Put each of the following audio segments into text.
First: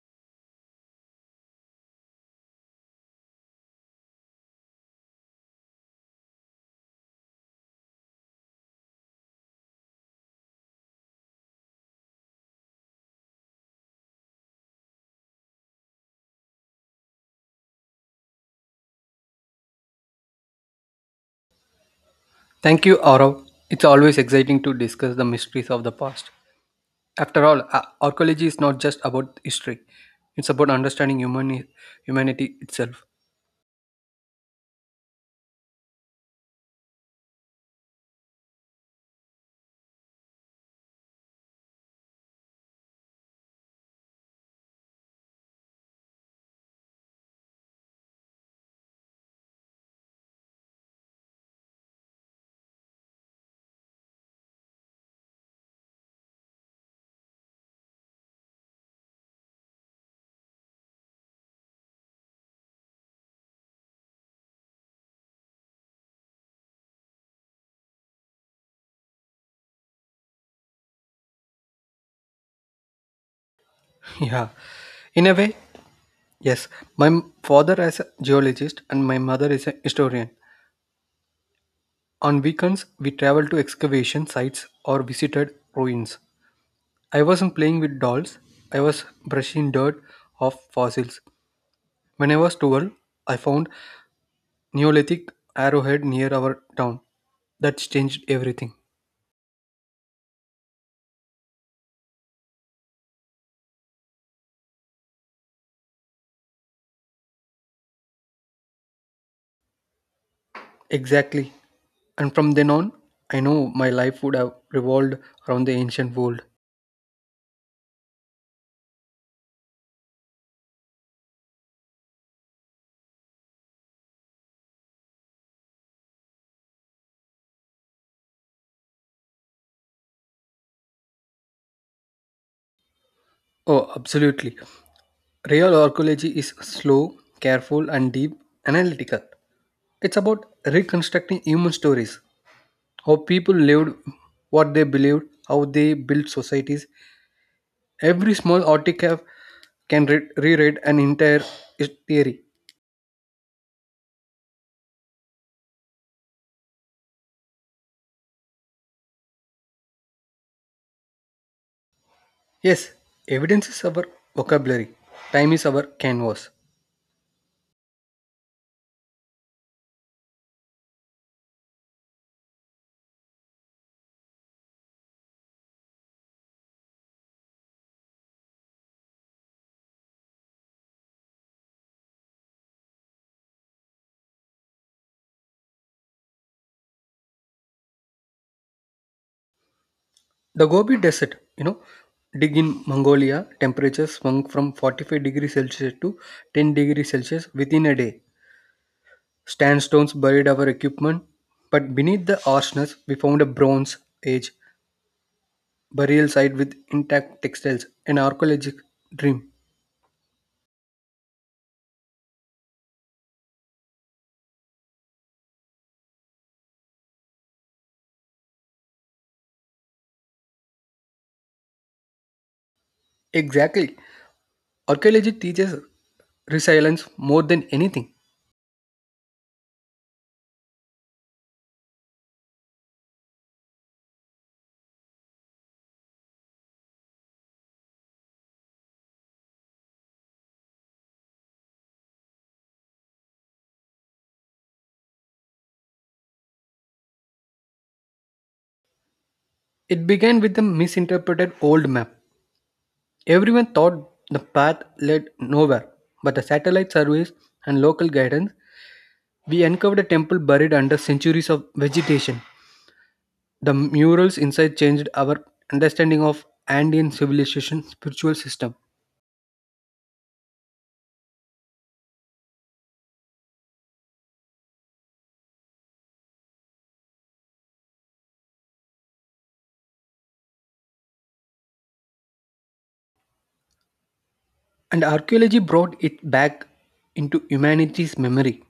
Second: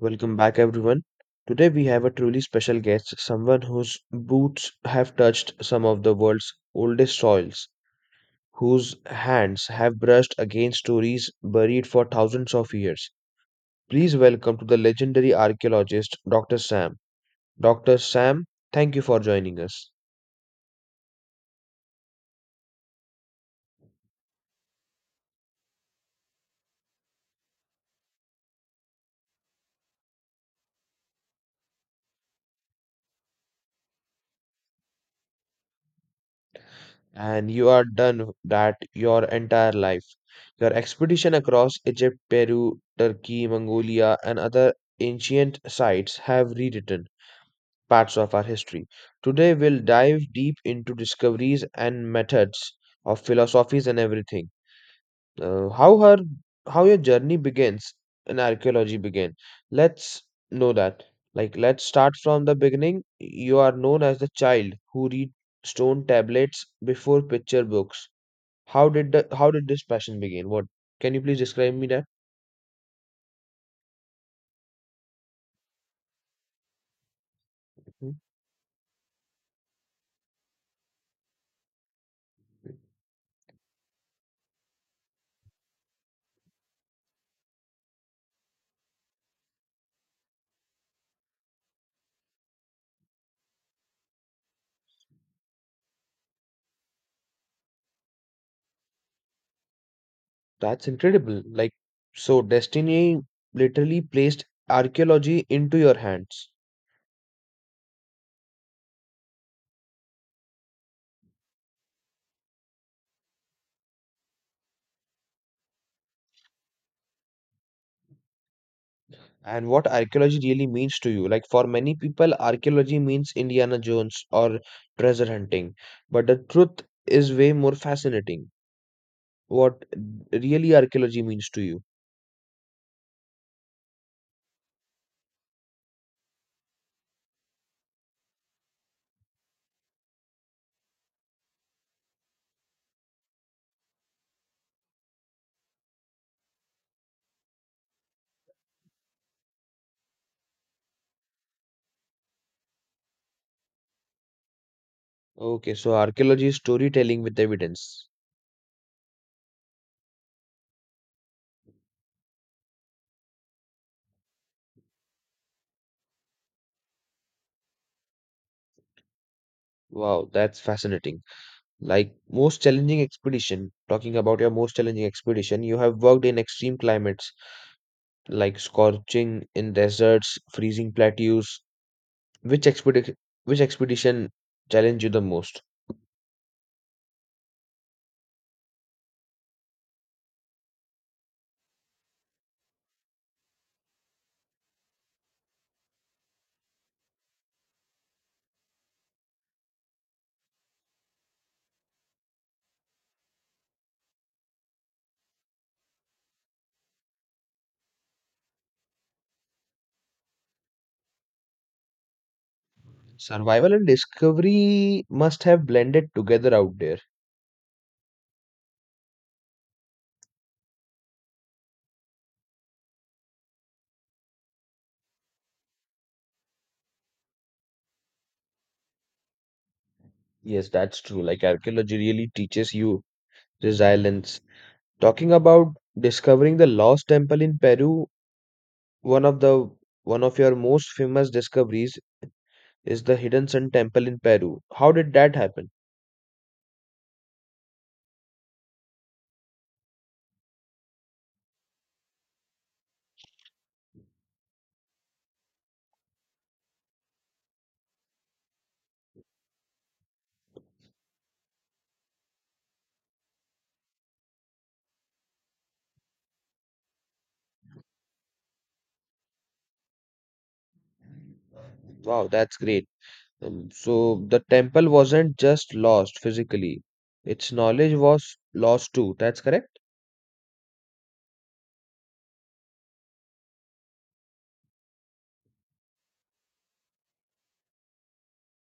Welcome back, everyone. Today, we have a truly special guest, someone whose boots have touched some of the world's oldest soils, whose hands have brushed against stories buried for thousands of years. Please welcome to the legendary archaeologist, Dr. Sam. Dr. Sam, thank you for joining us. Thank you, Aurav. It's always exciting to discuss the mysteries of the past. After all, archaeology is not just about history; it's about understanding humanity itself. And you are done that your entire life. Your expedition across Egypt, Peru, Turkey, Mongolia, and other ancient sites have rewritten parts of our history. Today, we'll dive deep into discoveries and methods of philosophies and everything. Uh, how her how your journey begins in archaeology began. Let's know that. Like, let's start from the beginning. You are known as the child who read stone tablets before picture books. How did this passion begin? What can you please describe me that? Yeah, in a way, yes. My father is a Hmm? geologist and my mother is a historian. On weekends, we traveled to excavation sites or visited ruins. I wasn't playing with dolls; I was brushing dirt off fossils. When I was 12, I found Neolithic arrowhead near our town. That's changed everything. That's incredible. Like, so destiny literally placed archaeology into your hands. Exactly. And from then on, I know my life would have revolved around the ancient world. And what archaeology really means to you. Like, for many people, archaeology means Indiana Jones or treasure hunting. But the truth is way more fascinating. What really archaeology means to you. Oh, absolutely. Real archaeology is slow, careful, and deep analytical. It's about reconstructing human stories, how people lived, what they believed, how they built societies. Every small artifact can rewrite an entire theory. Okay, so archaeology is storytelling with evidence. Yes, evidence is our vocabulary. Time is our canvas. Wow, that's fascinating. Like most challenging expedition, talking about your most challenging expedition, you have worked in extreme climates like scorching in deserts, freezing plateaus? Which expedition which expedition challenged you the most? The Gobi Desert, you know, dig in Mongolia, temperatures swung from 45 degrees Celsius to 10 degrees Celsius within a day. Sandstones buried our equipment, but beneath the harshness, we found a Bronze Age burial site with intact textiles, an archaeologic dream. Survival and discovery must have blended together out there. Exactly. Archaeology teaches resilience more than anything. Yes, that's true. Like archaeology really teaches you resilience. Talking about discovering the lost temple in Peru, one of the one of your most famous discoveries is the Hidden Sun Temple in Peru. How did that happen? It began with the misinterpreted old map. Everyone thought the path led nowhere, but the satellite surveys and local guidance, we uncovered a temple buried under centuries of vegetation. The murals inside changed our understanding of Andean civilization spiritual system, Wow, that's great. So the temple wasn't just lost physically, its knowledge was lost too. That's correct? and archaeology brought it back into humanity's memory.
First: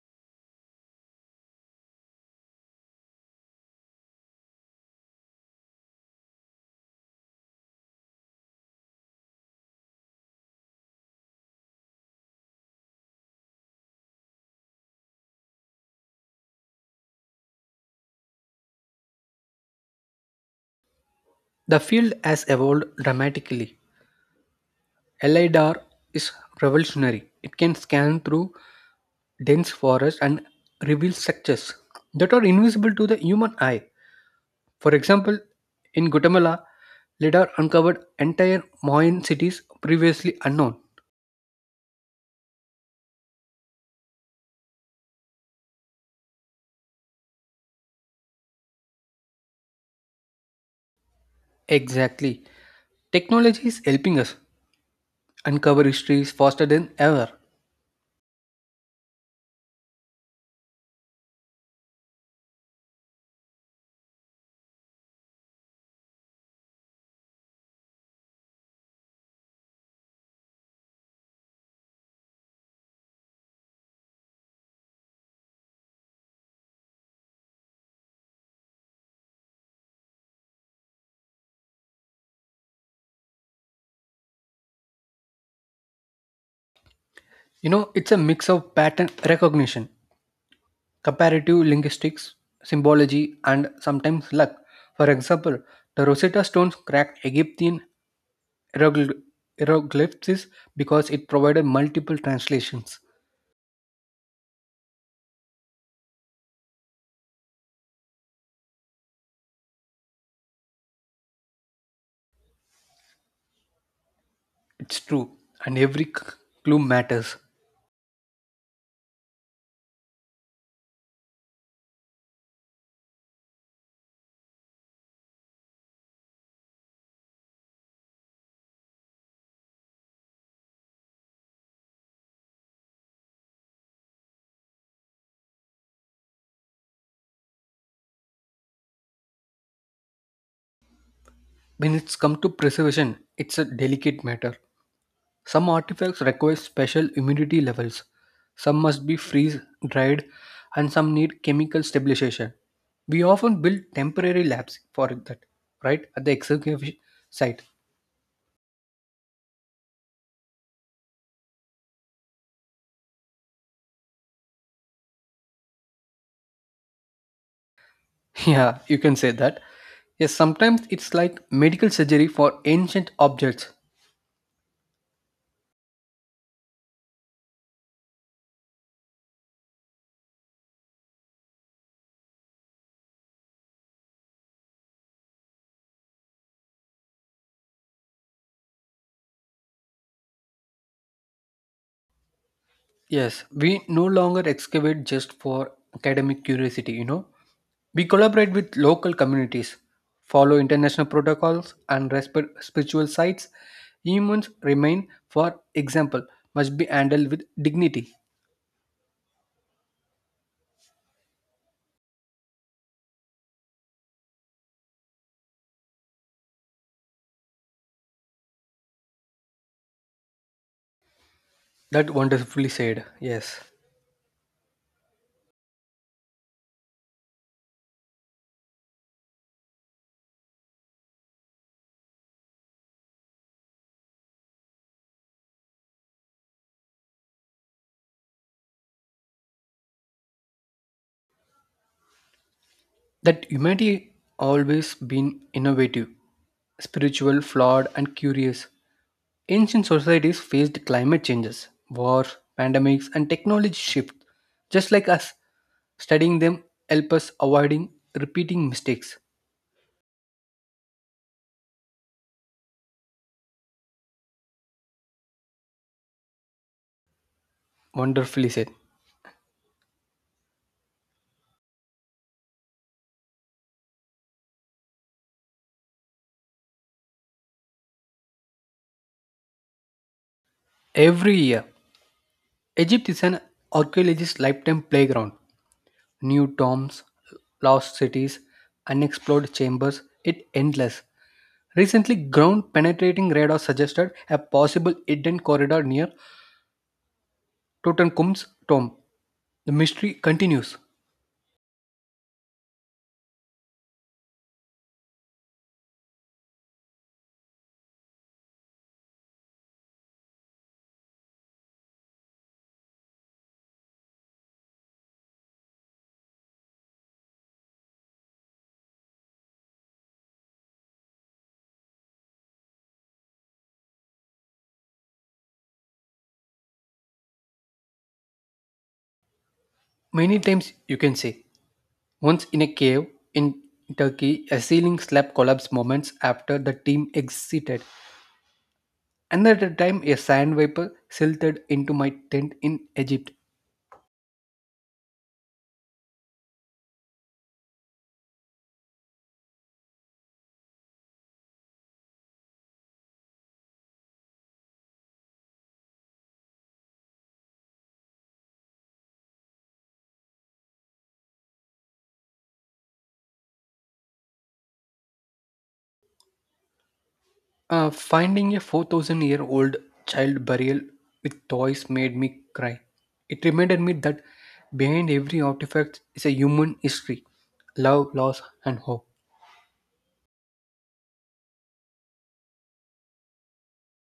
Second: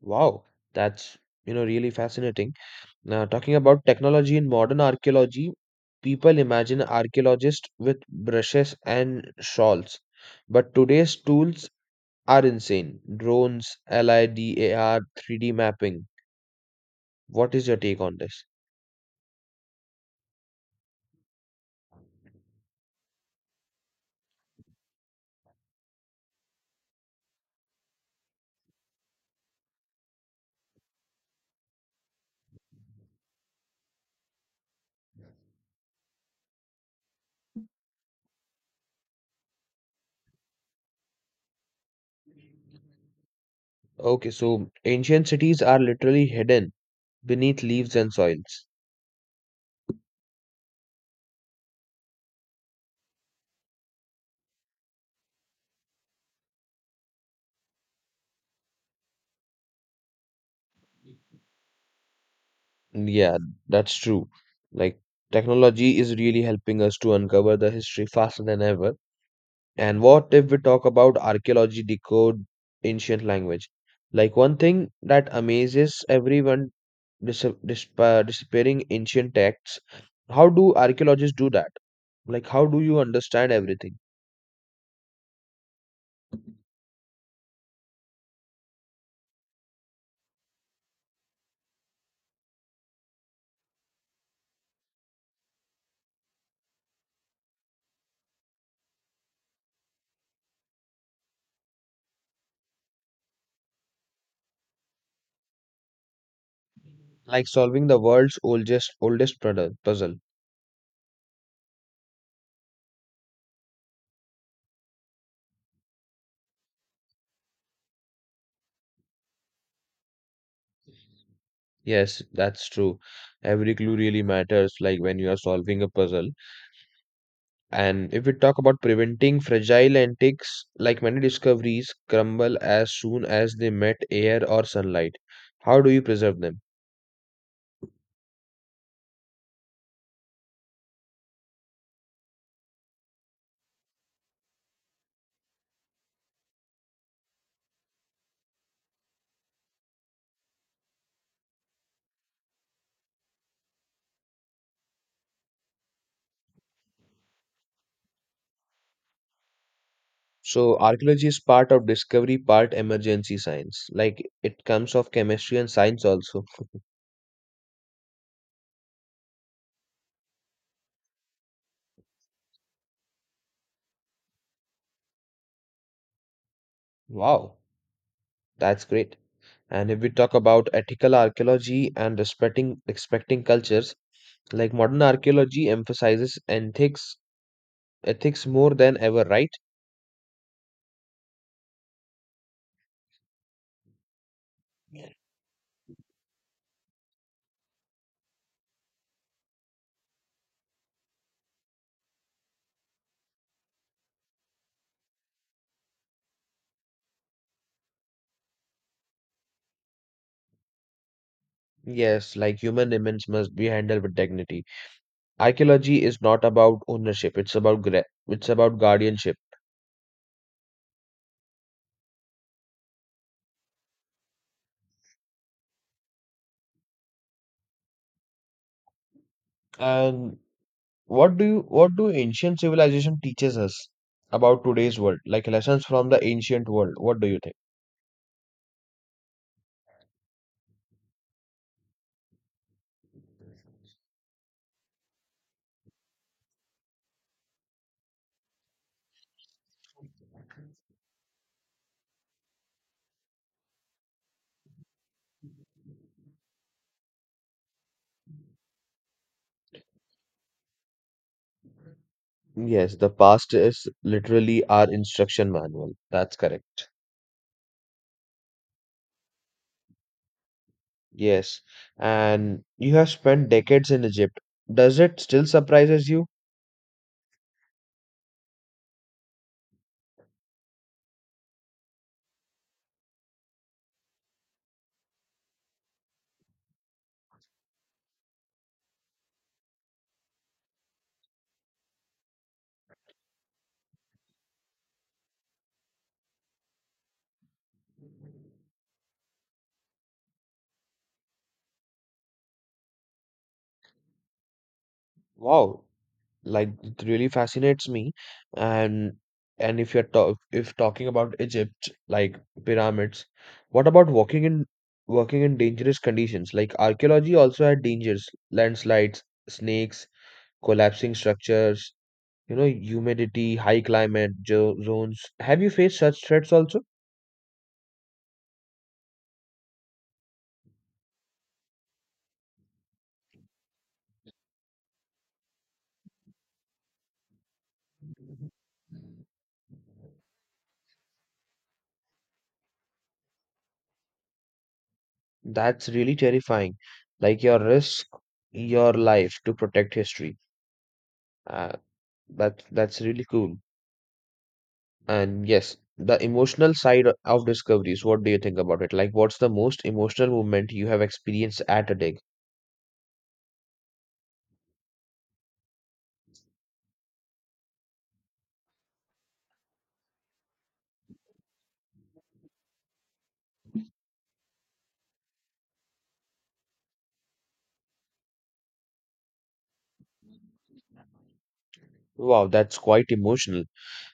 Wow, that's really fascinating. Now, talking about technology in modern archaeology, people imagine archaeologists with brushes and shawls, but today's tools are insane. Drones, LIDAR, 3D mapping. What is your take on this? The field has evolved dramatically. LIDAR is revolutionary. It can scan through dense forest and reveal structures that are invisible to the human eye. For example, in Guatemala, LIDAR uncovered entire Mayan cities previously unknown. Okay, so ancient cities are literally hidden beneath leaves and soils. Exactly. Technology is helping us uncover histories faster than ever. Yeah, that's true. Like, technology is really helping us to uncover the history faster than ever. And what if we talk about archaeology decode ancient language? Like, one thing that amazes everyone disappearing ancient texts, how do archaeologists do that? Like, how do you understand everything? You know, it's a mix of pattern recognition, comparative linguistics, symbology, and sometimes luck. For example, the Rosetta Stones cracked Egyptian hieroglyph- hieroglyphs because it provided multiple translations. Like solving the world's oldest puddle- puzzle. It's true, and every clue matters. Yes, that's true. Every clue really matters, like when you are solving a puzzle. And if we talk about preventing fragile antiques, like many discoveries, crumble as soon as they met air or sunlight. How do you preserve them? When it's come to preservation, it's a delicate matter. Some artifacts require special humidity levels. Some must be freeze dried and some need chemical stabilization. We often build temporary labs for that, right? At the excavation site. So, archaeology is part of discovery, part emergency science. Like it comes of chemistry and science also. Yeah, you can say that. Yes, sometimes it's like medical surgery for ancient objects. Wow, that's great. And if we talk about ethical archaeology and respecting cultures, like modern archaeology emphasizes ethics more than ever, right? Yes, we no longer excavate just for academic curiosity, you know. We collaborate with local communities, follow international protocols, and respect spiritual sites. Humans remain, for example, must be handled with dignity. Yes, like human remains must be handled with dignity. Archaeology is not about ownership, it's about gra- it's about guardianship. That wonderfully said, yes. And what do ancient civilization teaches us about today's world, like lessons from the ancient world, what do you That humanity always been innovative, spiritual, flawed, and curious. Ancient societies faced climate changes, wars, pandemics, and technology shifts. Just like us, studying them help us avoiding repeating mistakes. think? Yes, the past is literally our instruction manual. That's correct? Wonderfully said. Yes. And you have spent decades in Egypt. Does it still surprises you? Every year, Egypt is an archaeologist's lifetime playground. New tombs, lost cities, unexplored chambers, it endless. Recently, ground penetrating radar suggested a possible hidden corridor near Tutankhamun's tomb. The mystery continues. Wow, like it really fascinates me. And and if you're talk if talking about Egypt, like pyramids, what about walking in working in dangerous conditions, like archaeology also had dangers, landslides, snakes, collapsing structures, you know, humidity, high climate jo- zones, have you faced such threats also? Many times you can say, once in a cave in Turkey, a ceiling slab collapsed moments after the team exited. Another time, a sand vapor silted into my tent in Egypt. That's really terrifying. Like your risk your life to protect history. Uh, that that's really cool. And yes, the emotional side o- of discoveries, what do you think about it? Like, what's the most emotional moment you have experienced at a dig? Finding a 4,000 year old child burial with toys made me cry. It reminded me that behind every artifact is a human history love, loss, and hope. Wow, that's quite emotional.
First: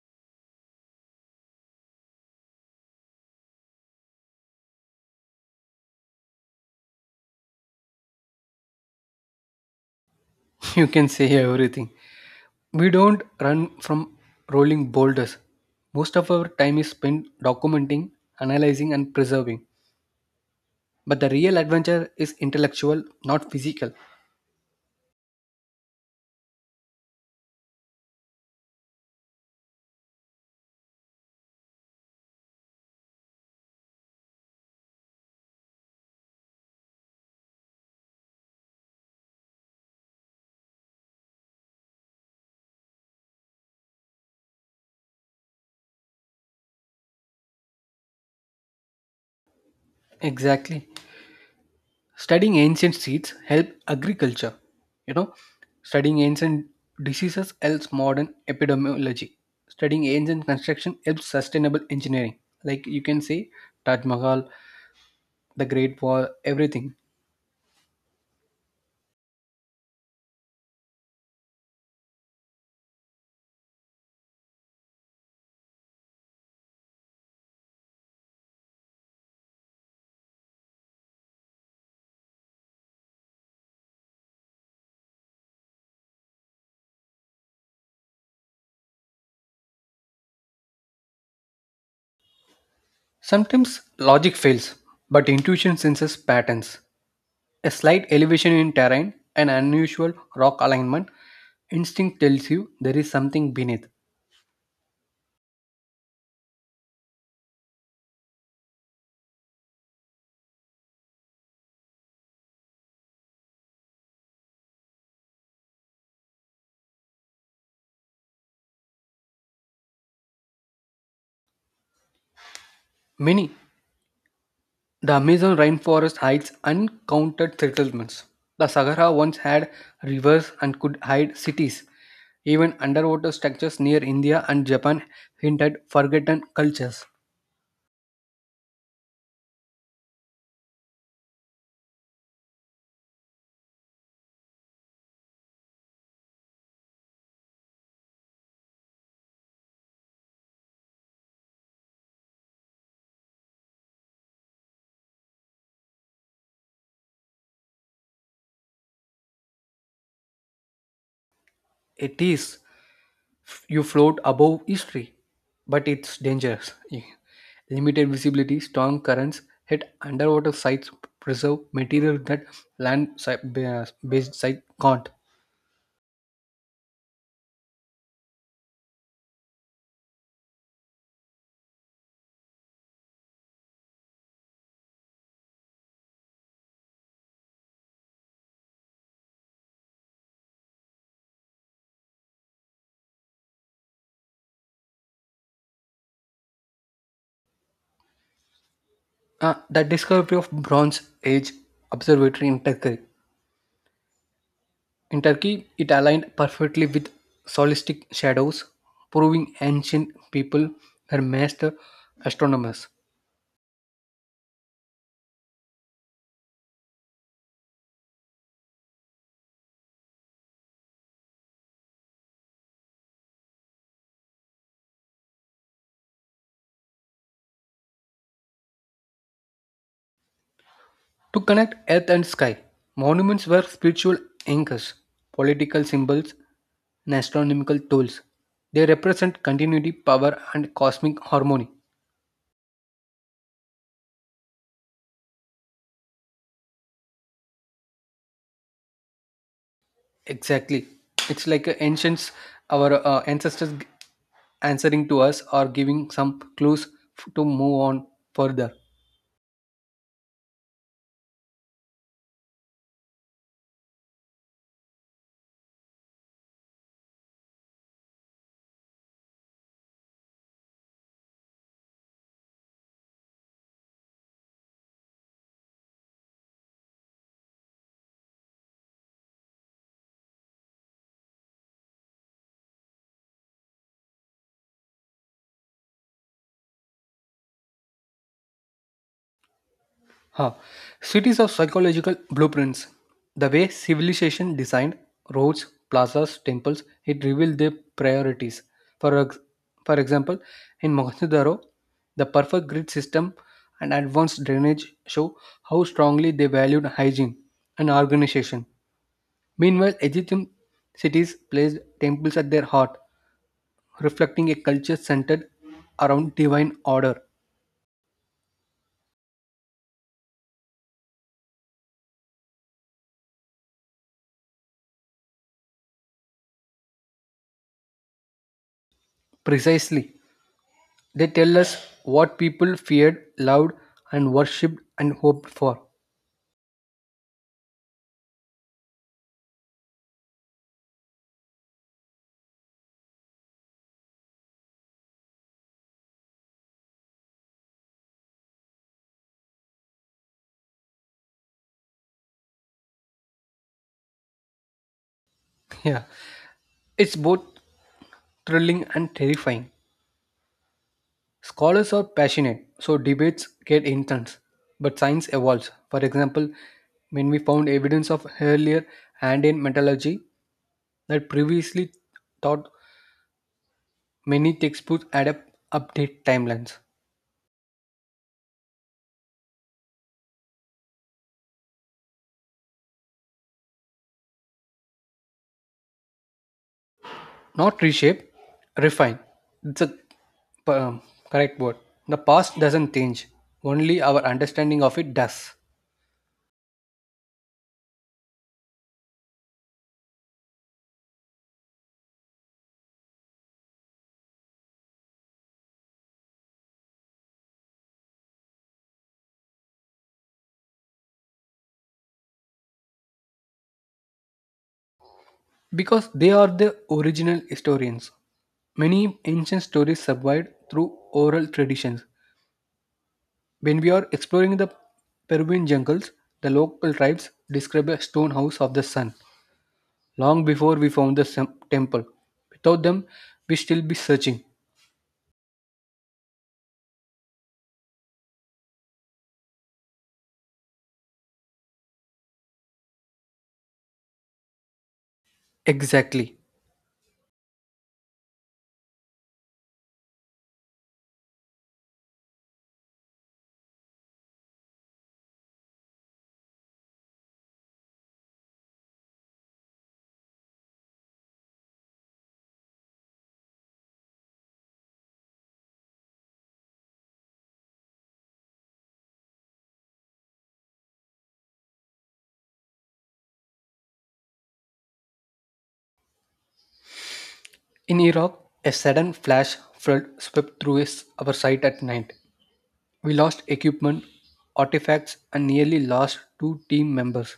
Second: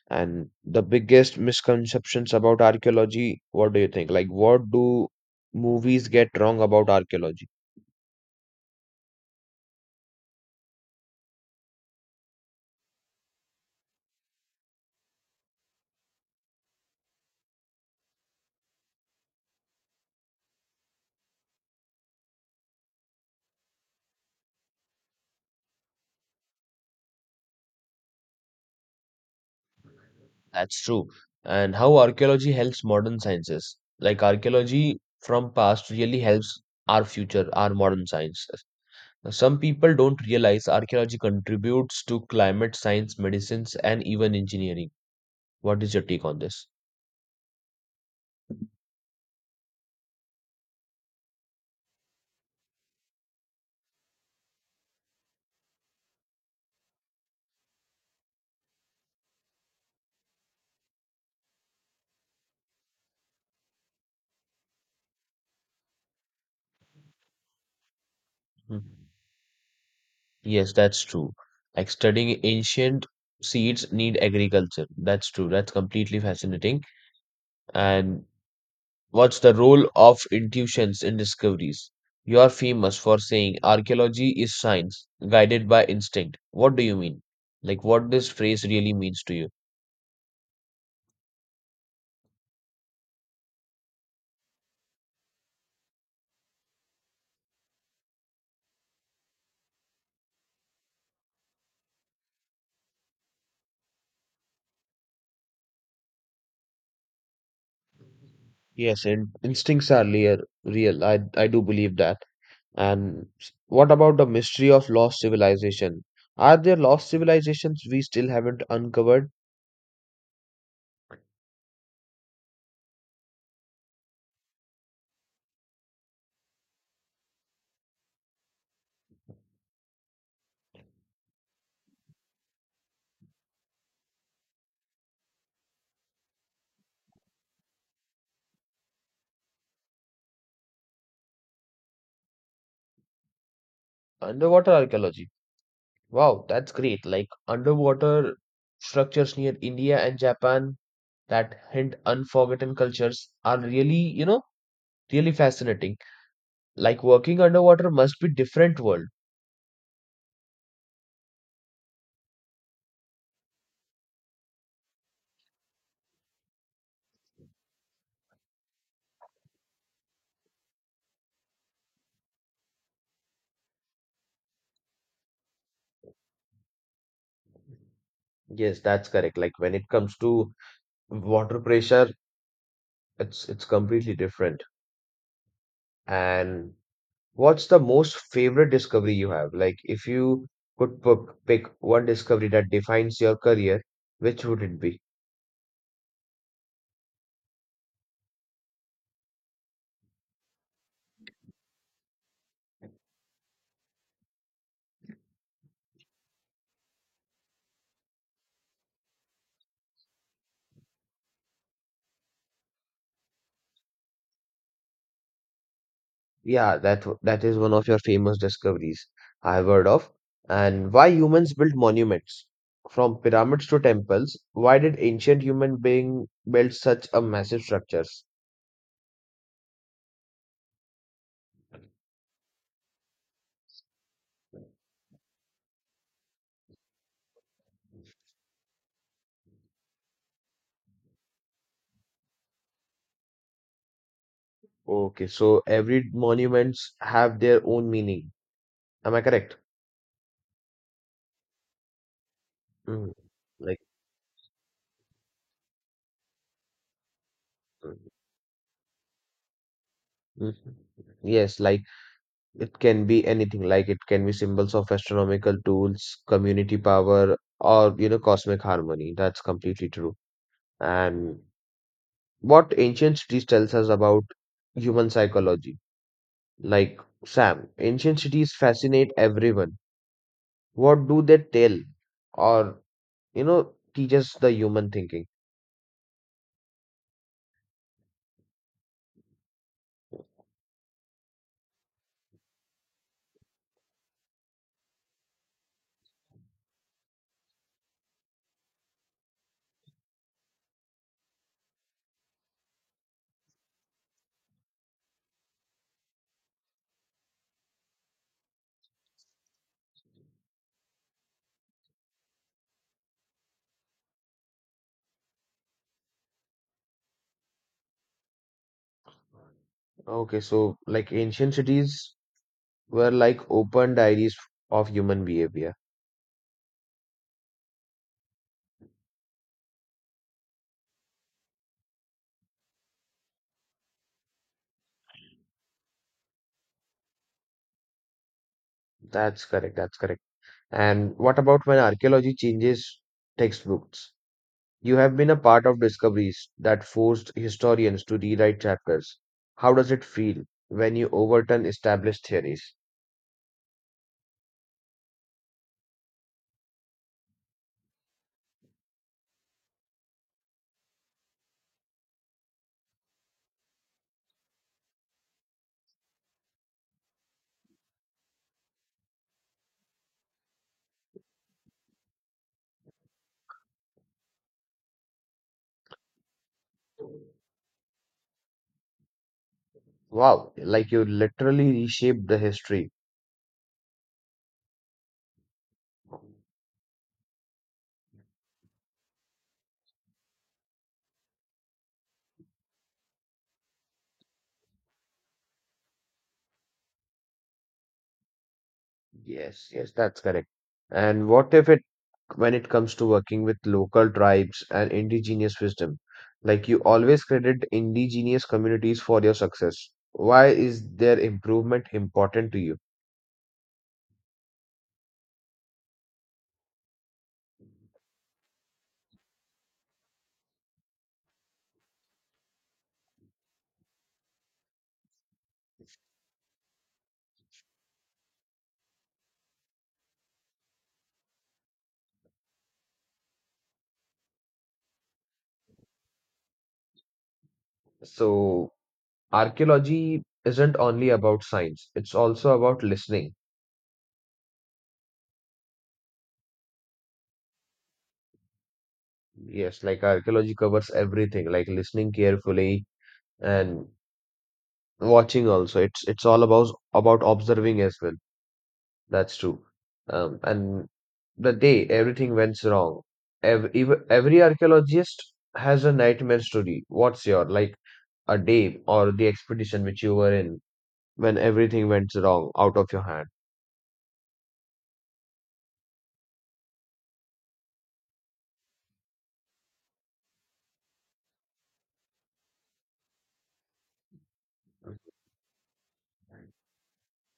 And the biggest misconceptions about archaeology, what do you think? Like, what do movies get wrong about archaeology? You can say everything. We don't run from rolling boulders. Most of our time is spent documenting, analyzing, and preserving. But the real adventure is intellectual, not physical. That's true. And how archaeology helps modern sciences. Like archaeology from past really helps our future, our modern science. Now, some people don't realize archaeology contributes to climate science, medicines, and even engineering. What is your take on this? Exactly. Studying ancient seeds help agriculture. You know, studying ancient diseases helps modern epidemiology. Studying ancient construction helps sustainable engineering. Like you can say Taj Mahal, the Great Wall, everything. Mhm. Yes, that's true. Like studying ancient seeds need agriculture. That's true. That's completely fascinating. And what's the role of intuitions in discoveries? You are famous for saying archaeology is science guided by instinct. What do you mean? Like what this phrase really means to you? Sometimes logic fails, but intuition senses patterns. A slight elevation in terrain, an unusual rock alignment, instinct tells you there is something beneath. Yes, and instincts are real. Real. I do believe that. And what about the mystery of lost civilization? Are there lost civilizations we still haven't uncovered? Many. The Amazon rainforest hides uncounted settlements. The Sahara once had rivers and could hide cities. Even underwater structures near India and Japan hint at forgotten cultures. Underwater archaeology. Wow, that's great. Like underwater structures near India and Japan that hint unforgotten cultures are really, really fascinating. Like working underwater must be different world. It is, you float above history, but it's dangerous. Limited visibility, strong currents, hit underwater sites preserve material that land-based site can't. Yes, that's correct. Like when it comes to water pressure, it's completely different. And what's the most favorite discovery you have? Like, if you could pick one discovery that defines your career, which would it be? The discovery of Bronze Age Observatory in Turkey. In Turkey, it aligned perfectly with solistic shadows, proving ancient people were master astronomers. Yeah, that w- that is one of your famous discoveries I have heard of. And why humans built monuments? From pyramids to temples, why did ancient human being build such a massive structures? To connect earth and sky, monuments were spiritual anchors, political symbols, and astronomical tools. They represent continuity, power, and cosmic harmony. Okay, so every monuments have their own meaning. Am I correct? Exactly. It's like ancients, our Mm. Ancestors Like, answering to us or giving some clues to move on mm, further. mhm. Yes, like. It can be anything, like it can be symbols of astronomical tools, community power, or you know, cosmic harmony. That's completely true. And what ancient cities tells us about human psychology, like Sam, ancient cities fascinate everyone. What do they tell, or you know, teaches the human thinking? Huh. Cities of psychological blueprints. The way civilization designed roads, plazas, temples, it revealed their priorities. For, ex- for example, in Mohenjo-daro, the perfect grid system and advanced drainage show how strongly they valued hygiene and organization. Meanwhile, Egyptian cities placed temples at their heart, reflecting a culture centered around divine order. Okay, so like ancient cities were like open diaries of human behavior. Precisely. They tell us what people feared, loved, and worshipped and hoped for. That's correct. That's correct. And what about when archaeology changes textbooks? You have been a part of discoveries that forced historians to rewrite chapters. How does it feel when you overturn established theories? Yeah, it's both thrilling and terrifying. Scholars are passionate, so debates get intense. But science evolves. For example, when we found evidence of earlier Andean metallurgy that previously thought many textbooks had update timelines. Wow, like you literally reshaped the history. Not reshape, refine, it's a p- um, correct word. The past doesn't change, only our understanding of it does. Yes, yes, that's correct. And what if it when it comes to working with local tribes and indigenous wisdom? Like you always credit indigenous communities for your success. Why is their improvement important to you? Because they are the original historians. Many ancient stories survived through oral traditions. When we are exploring the peruvian jungles, the local tribes describe a stone house of the sun long before we found the temple. Without them, we still be searching. So, archaeology isn't only about science, it's also about listening. Exactly. Yes, like archaeology covers everything, like listening carefully and watching also. It's all about observing as well. That's true. And the day everything went wrong, every, even every archaeologist has a nightmare story. What's your like a day or the expedition which you were in when everything went wrong out of your hand? In Iraq, a sudden flash flood swept through our site at night. We lost equipment, artifacts, and nearly lost two team members.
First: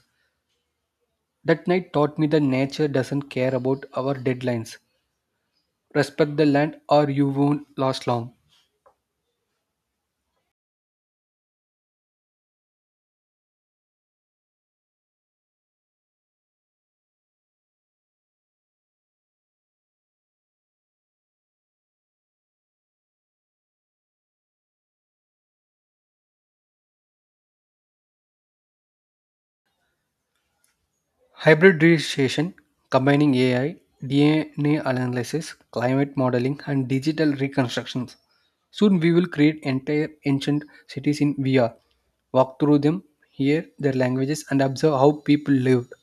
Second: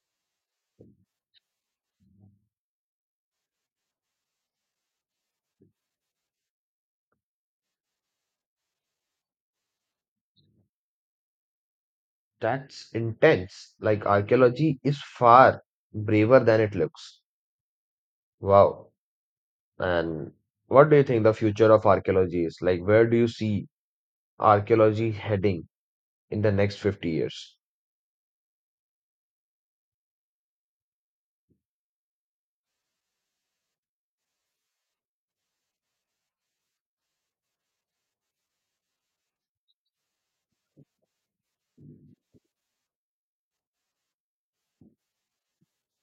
That night taught me that nature doesn't care about our deadlines. Respect the land, or you won't last long. That's intense. Like archaeology is far braver than it looks. Wow. And what do you think the future of archaeology is? Like, where do you see archaeology heading in the next 50 years? Hybridization, combining AI, DNA analysis, climate modeling, and digital reconstructions. Soon we will create entire ancient cities in VR, walk through them, hear their languages, and observe how people lived.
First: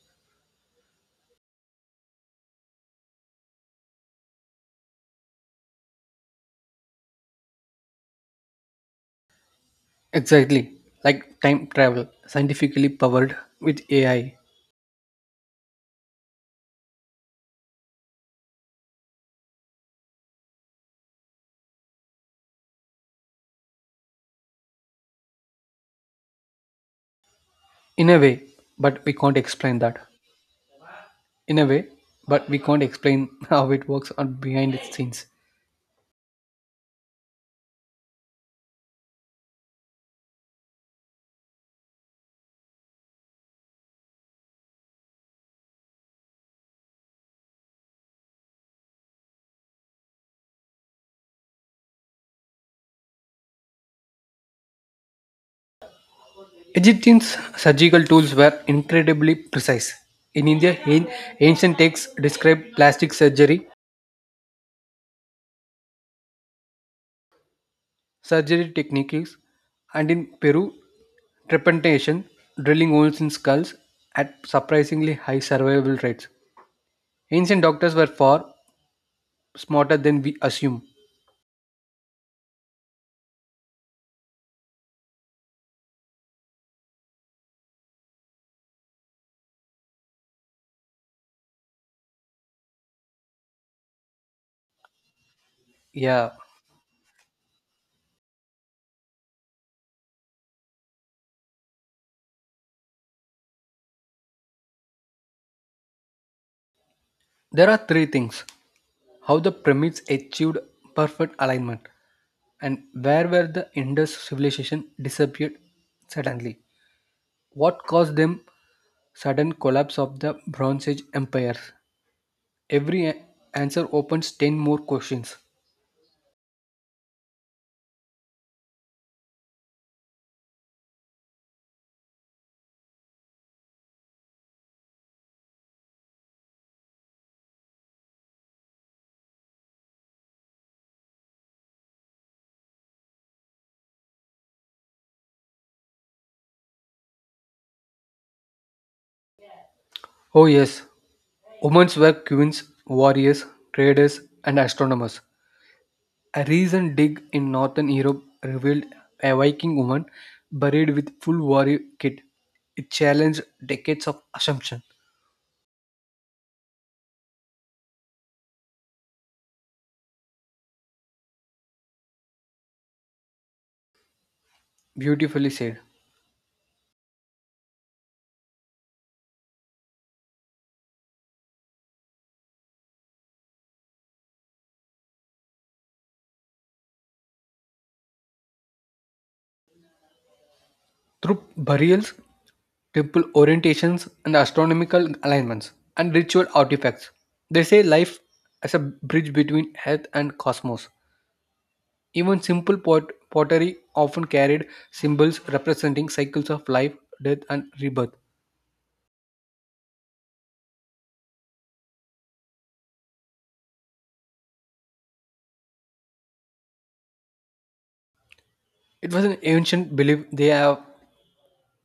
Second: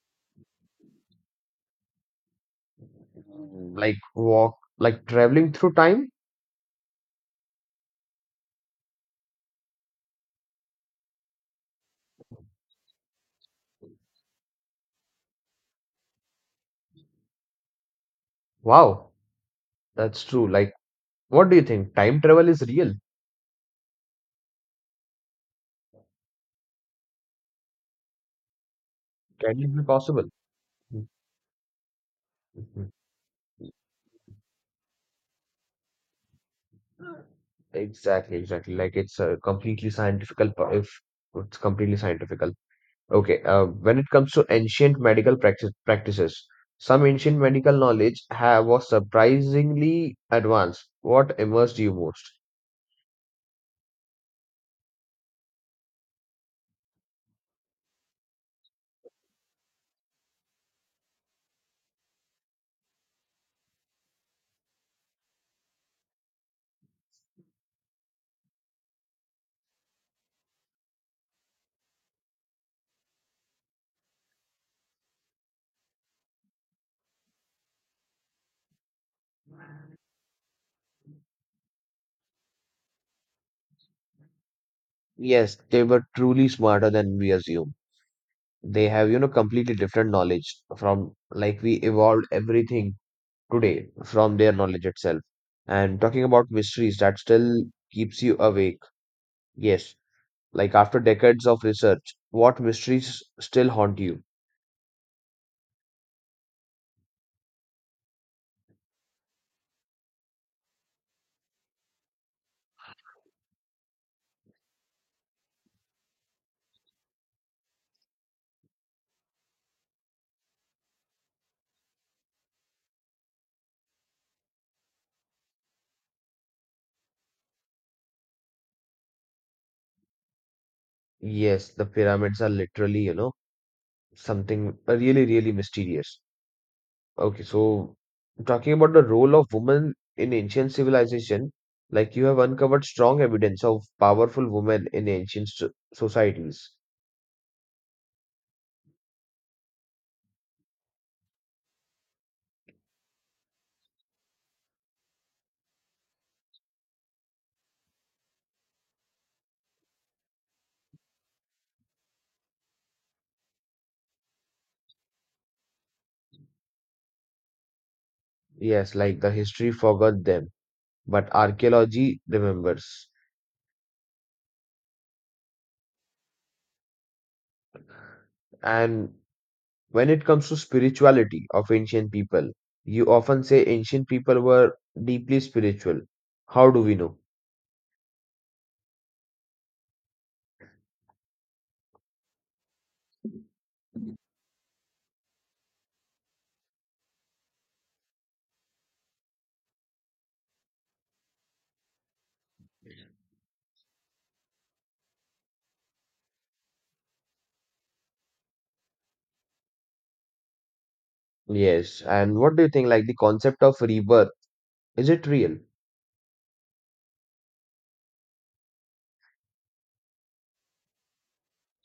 Mm. Like, walk, like traveling through time? Exactly, like time travel, scientifically powered with AI. Wow. That's true. Like, what do you think? Time travel is real? In a way, but we can't Can it explain be that. possible? In a way, but we can't Mhm. explain how it works on behind its scenes. Exactly, exactly. Like, it's a completely scientific, if it's completely scientific. Okay, when it comes to ancient medical practice, practices, some ancient medical knowledge have, was surprisingly advanced. What immersed you most? Egyptians' surgical tools were incredibly precise. In India, ancient texts describe plastic surgery, surgery techniques, and in Peru, trepanation, drilling holes in skulls at surprisingly high survival rates. Ancient doctors were far smarter than we assume. Yes, they were truly smarter than we assume. They have, you know, completely different knowledge from like we evolved everything today from their knowledge itself. And talking Yeah, about mysteries, that still keeps you awake. Yes, like after decades of research, what mysteries still haunt you? there are three things: how the pyramids achieved perfect alignment, and where were the Indus civilization disappeared suddenly. What caused them sudden collapse of the Bronze Age empires? Every answer opens 10 more questions. Yes, the pyramids are literally, you know, something really, really mysterious. Okay, so talking about the role of women in ancient civilization, like you have uncovered strong evidence of powerful women in ancient so- societies. Oh yes, women were queens, warriors, traders and astronomers. A recent dig in northern Europe revealed a Viking woman buried with full warrior kit. It challenged decades of assumption. Yes, like the history forgot them, but archaeology remembers. Beautifully said. And when it comes to spirituality of ancient people, you often say ancient people were deeply spiritual. How do we know? Through burials, temple orientations and astronomical alignments and ritual artifacts. They say life as a bridge between earth and cosmos. Even simple pottery often carried symbols representing cycles of life, death, and rebirth. Yes, and what do you think? Like the concept of rebirth, is it real? It was an ancient belief they have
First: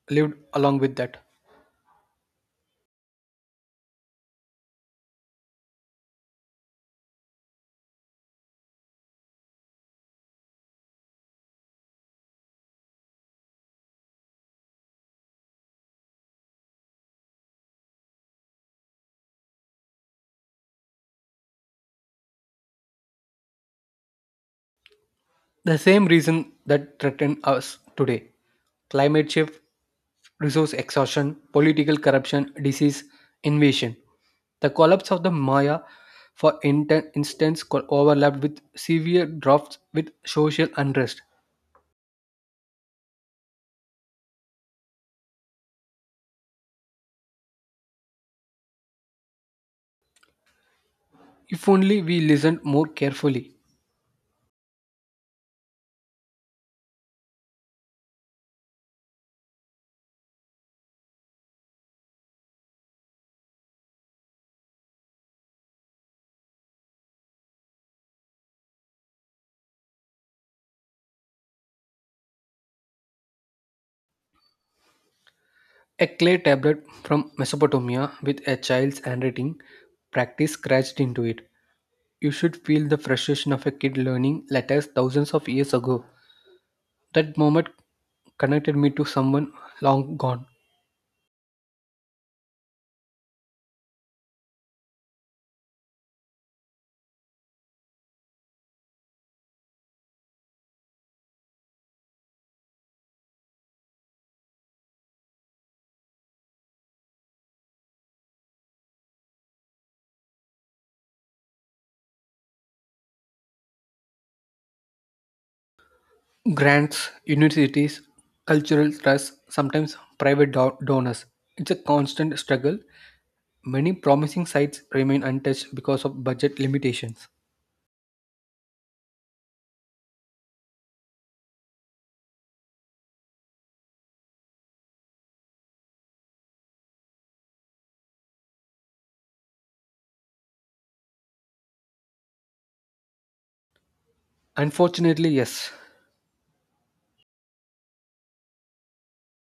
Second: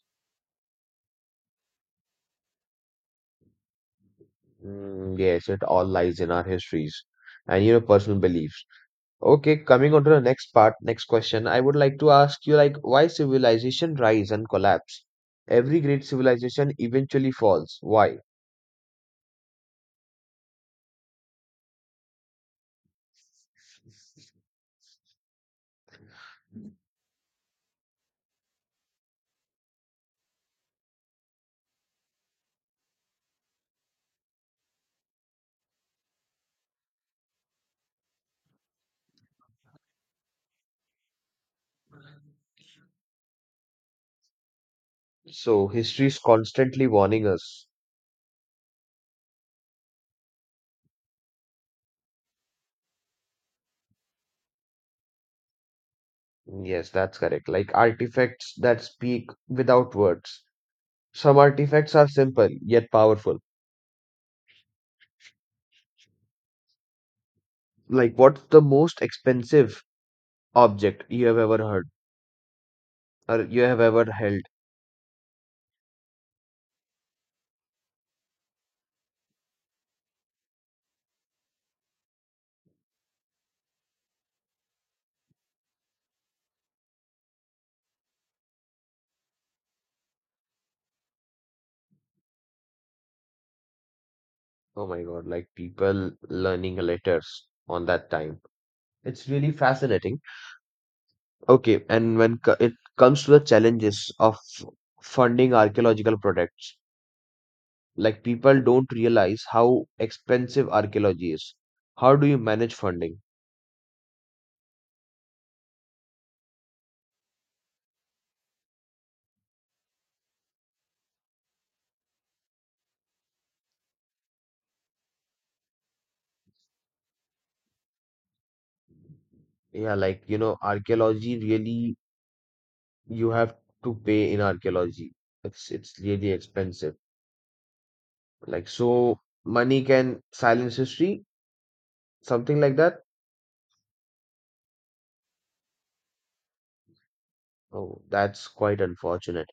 lived along with that. Mm, yes, it all lies in our histories and you know personal beliefs. Okay, coming on to the next part, next question, I would like to ask you like why civilization rise and collapse? Every great civilization eventually falls. Why? The same reason that threaten us today: climate shift, resource exhaustion, political corruption, disease, invasion. The collapse of the Maya, for instance, overlapped with severe drafts with social unrest. So history is constantly warning us. If only we listened more carefully. Mm. Yes, that's correct. Like artifacts that speak without words. Some artifacts are simple yet powerful. Like what's the most expensive object you have ever heard or you have ever held? A clay tablet from Mesopotamia with a child's handwriting practice scratched into it. You should feel the frustration of a kid learning letters thousands of years ago. That moment connected me to someone long gone. Oh my God, like people learning letters on that time. It's really fascinating. Okay, and when co- it comes to the challenges of funding archaeological projects, like people don't realize how expensive archaeology is. How do you manage funding? Grants, universities, cultural trusts, sometimes private donors. It's a constant struggle. Many promising sites remain untouched because of budget limitations. Yeah, like you know, archaeology really you have to pay in archaeology. It's really expensive. Like so money can silence history, something like that. Unfortunately, yes. Oh, that's quite unfortunate.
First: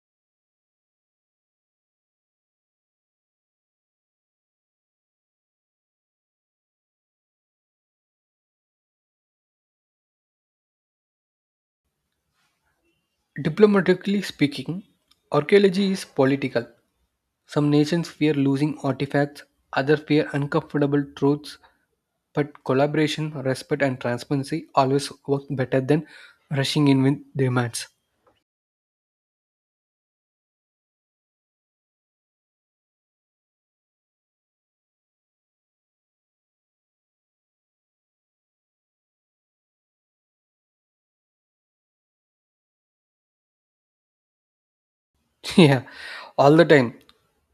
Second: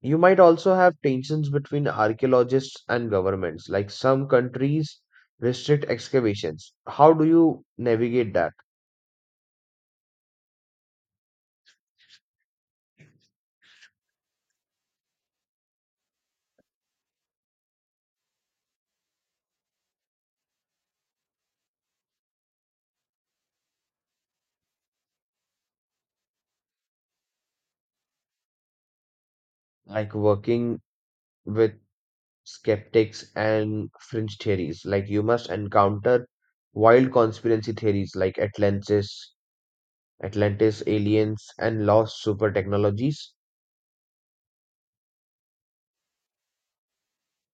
You might also have tensions between archaeologists and governments, like some countries restrict excavations. How do you navigate that? Diplomatically speaking, archaeology is political. Some nations fear losing artifacts, others fear uncomfortable truths, but collaboration, respect, and transparency always work better than rushing in with demands. Like working with skeptics and fringe theories, like you must encounter wild conspiracy theories like Atlantis, Atlantis aliens, and lost super technologies. Yeah, all the time.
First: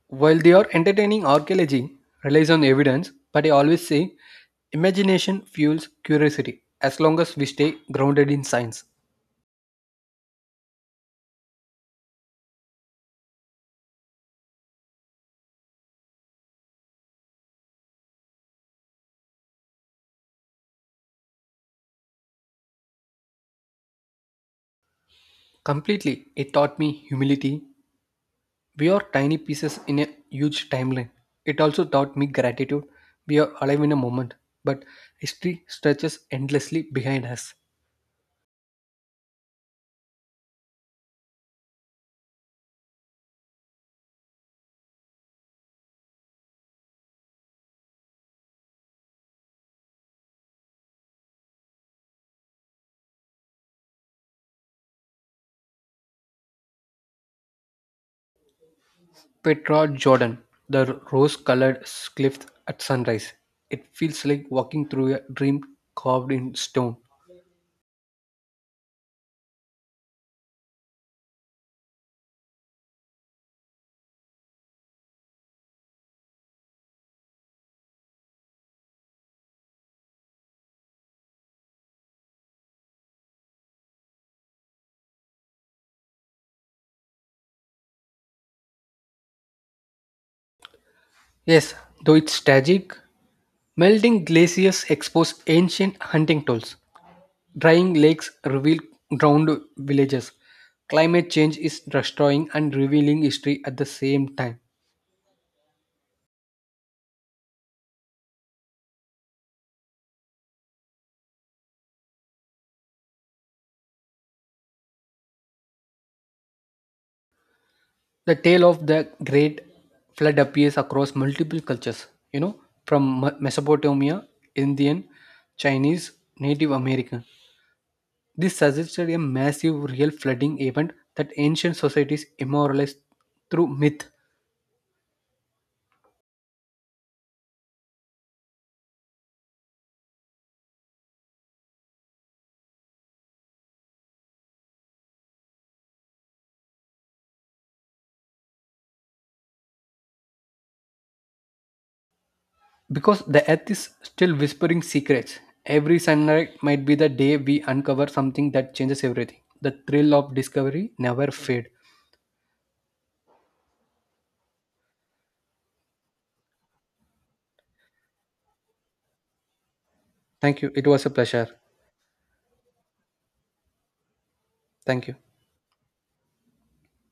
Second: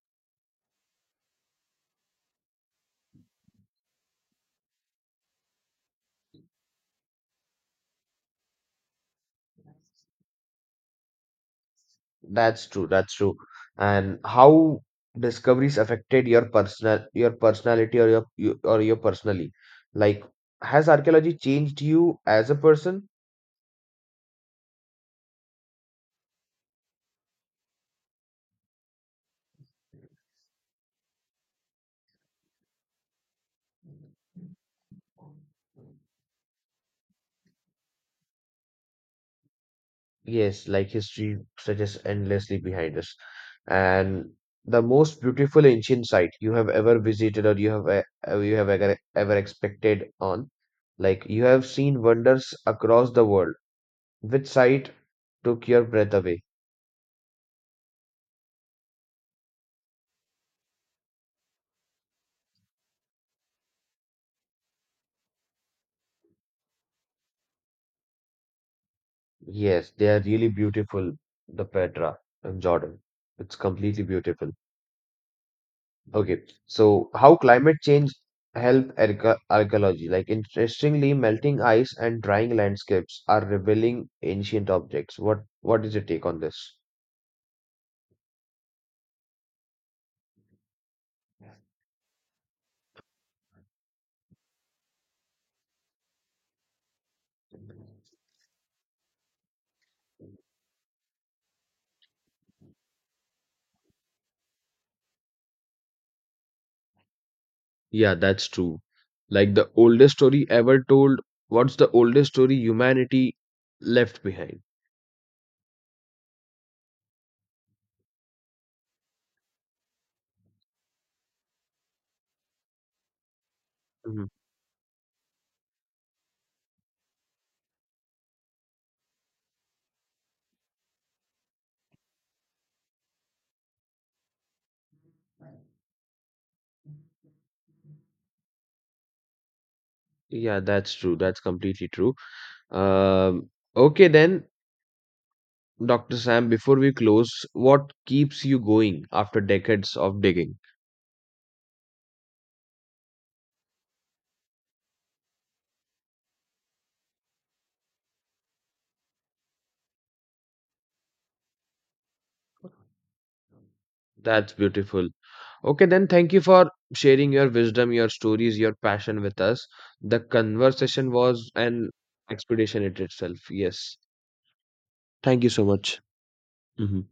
While they are entertaining, archaeology relies on evidence, but I always say imagination fuels curiosity as long as we stay grounded in science. That's true. That's true. And how discoveries affected your personal, your personality, or your, you- or your personally, like has archaeology changed you as a person? Completely, it taught me humility. We are tiny pieces in a huge timeline. It also taught me gratitude. We are alive in a moment, but history stretches endlessly behind us. Yes, like history stretches endlessly behind us. And the most beautiful ancient site you have ever visited, or you have you have ever ever expected on, like you have seen wonders across the world. Which site took your breath away? Petra Jordan, the rose colored cliffs at sunrise. It feels like walking through a dream carved in stone. Yes, they are really beautiful, the Petra in Jordan. It's completely beautiful. Okay, so how climate change help archa- archaeology? Like interestingly, melting ice and drying landscapes are revealing ancient objects. What is your take on this? Yes, though it's tragic, melting glaciers expose ancient hunting tools. Drying lakes reveal drowned villages. Climate change is destroying and revealing history at the same time. Yeah, that's true. Like the oldest story ever told, what's the oldest story humanity left behind? The tale of the Great Flood appears across multiple cultures, you know, from Mesopotamia, Mhm. Indian, Chinese, Native American. This suggested a massive real flooding event that ancient societies immortalized through myth. Yeah, that's true. That's completely true. Um, okay, then Dr. Sam, before we close, what keeps you going after decades of digging? Because the earth is still whispering secrets, every sunlight might be the day we uncover something that changes everything. The thrill of discovery never fade. That's beautiful. Okay, then thank you for sharing your wisdom, your stories, your passion with us. The Thank you. It was conversation a pleasure. was an expedition in itself. Yes. Thank you. Thank you so much. Mhm.